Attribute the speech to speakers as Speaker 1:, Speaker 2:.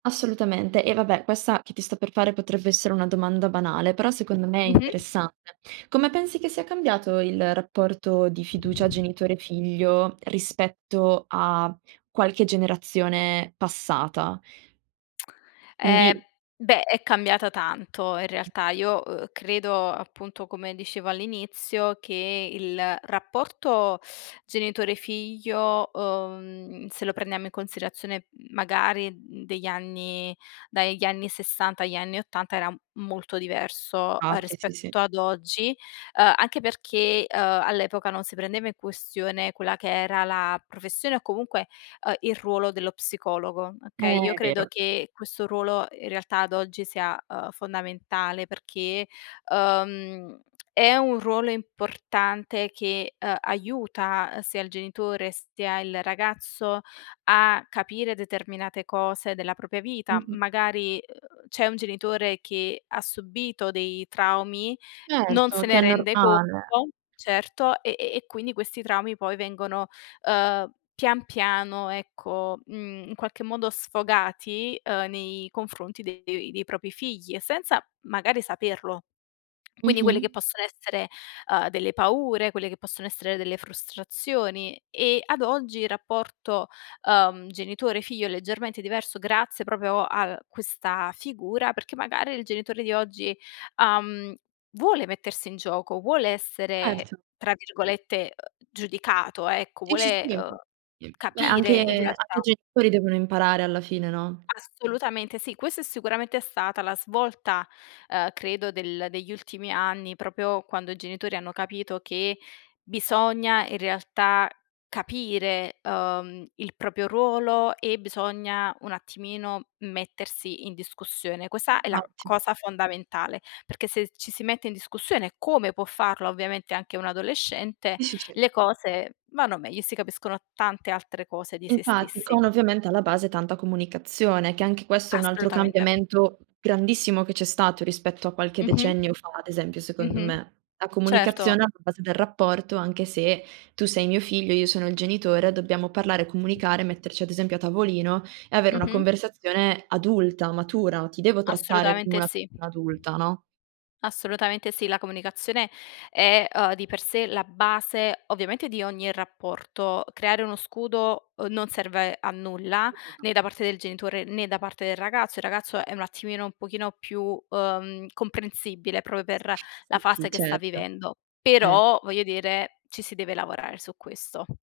Speaker 1: Assolutamente. E, vabbè, questa che ti sto per fare potrebbe essere una domanda banale, però secondo me è
Speaker 2: Mh-mh.
Speaker 1: interessante. Come pensi che sia cambiato il rapporto di fiducia genitore-figlio rispetto a qualche generazione passata?
Speaker 2: Eh,
Speaker 1: Quindi
Speaker 2: beh è cambiata tanto in realtà. Io uhm credo appunto come dicevo all'inizio che il rapporto genitore-figlio uhm, se lo prendiamo in considerazione magari degli anni dagli anni 60 agli anni 80 era molto diverso
Speaker 1: [unintelligible] sì, sì, sì.
Speaker 2: rispetto ad oggi, uhm anche perché uhm all'epoca non si prendeva in questione quella che era la professione o comunque uhm il ruolo dello psicologo, okay? Io
Speaker 1: Eh
Speaker 2: credo
Speaker 1: vero.
Speaker 2: che questo ruolo in realtà ad oggi sia uhm fondamentale perché uhm è un ruolo importante che uhm aiuta uhm sia il genitore sia il ragazzo a capire determinate cose della propria vita.
Speaker 1: Mh-mh.
Speaker 2: Magari uhm c'è un genitore che ha subito dei traumi, non se
Speaker 1: Certo, che
Speaker 2: ne
Speaker 1: è
Speaker 2: rende conto
Speaker 1: normale.
Speaker 2: certo e e e quindi questi traumi poi vengono uhm pian piano, ecco, mhmm in qualche modo sfogati uhm nei confronti dei dei propri figli e senza magari saperlo. Quindi quelle che
Speaker 1: Mh-mh.
Speaker 2: possono essere uhm delle paure, quelle che possono essere delle frustrazioni e ad oggi il rapporto uhm genitore-figlio è leggermente diverso grazie proprio a questa figura perché magari il genitore di oggi uhm vuole mettersi in gioco, vuole essere
Speaker 1: Certo.
Speaker 2: tra virgolette uhm giudicato, ecco,
Speaker 1: Sì, sì,
Speaker 2: vuole
Speaker 1: sì.
Speaker 2: uhm
Speaker 1: [unintelligible] beh
Speaker 2: capire
Speaker 1: anche
Speaker 2: in
Speaker 1: anche i
Speaker 2: realtà.
Speaker 1: genitori devono imparare alla fine, no?
Speaker 2: Assolutamente sì, questa è sicuramente stata la svolta, uhm credo del degli ultimi anni, proprio quando i genitori hanno capito che bisogna in realtà capire uhm il proprio ruolo e bisogna un attimino mettersi in discussione. Questa è la
Speaker 1: Incauti.
Speaker 2: cosa fondamentale, perché se ci si mette in discussione, come può farlo ovviamente anche un adolescente,
Speaker 1: Sì, sì, sì.
Speaker 2: le cose vanno meglio e si capiscono tante altre cose di se
Speaker 1: Infatti,
Speaker 2: stessi.
Speaker 1: con ovviamente alla base tanta comunicazione, che anche questo è un altro
Speaker 2: Assolutamente.
Speaker 1: cambiamento grandissimo che c'è stato rispetto a qualche
Speaker 2: Mh-mh.
Speaker 1: decennio fa, ad esempio, secondo
Speaker 2: Mh-mh.
Speaker 1: me. La comunicazione
Speaker 2: Certo.
Speaker 1: alla base del rapporto, anche se tu sei mio figlio, io sono il genitore, dobbiamo parlare, comunicare, metterci ad esempio a tavolino e avere una
Speaker 2: Mh-mh.
Speaker 1: conversazione adulta, matura, ti devo trattare come
Speaker 2: Assolutamente
Speaker 1: una
Speaker 2: sì.
Speaker 1: adulta, no?
Speaker 2: Assolutamente sì, la comunicazione è uhm di per sé la base ovviamente di ogni rapporto. Creare uno scudo uhm non serve a nulla né da parte del genitore né da parte del ragazzo. Il ragazzo è un attimino un pochino più uhm comprensibile proprio per
Speaker 1: Sì,
Speaker 2: la fase
Speaker 1: sì
Speaker 2: che sta
Speaker 1: certo,
Speaker 2: vivendo,
Speaker 1: eh.
Speaker 2: però, voglio dire, ci si deve lavorare su questo.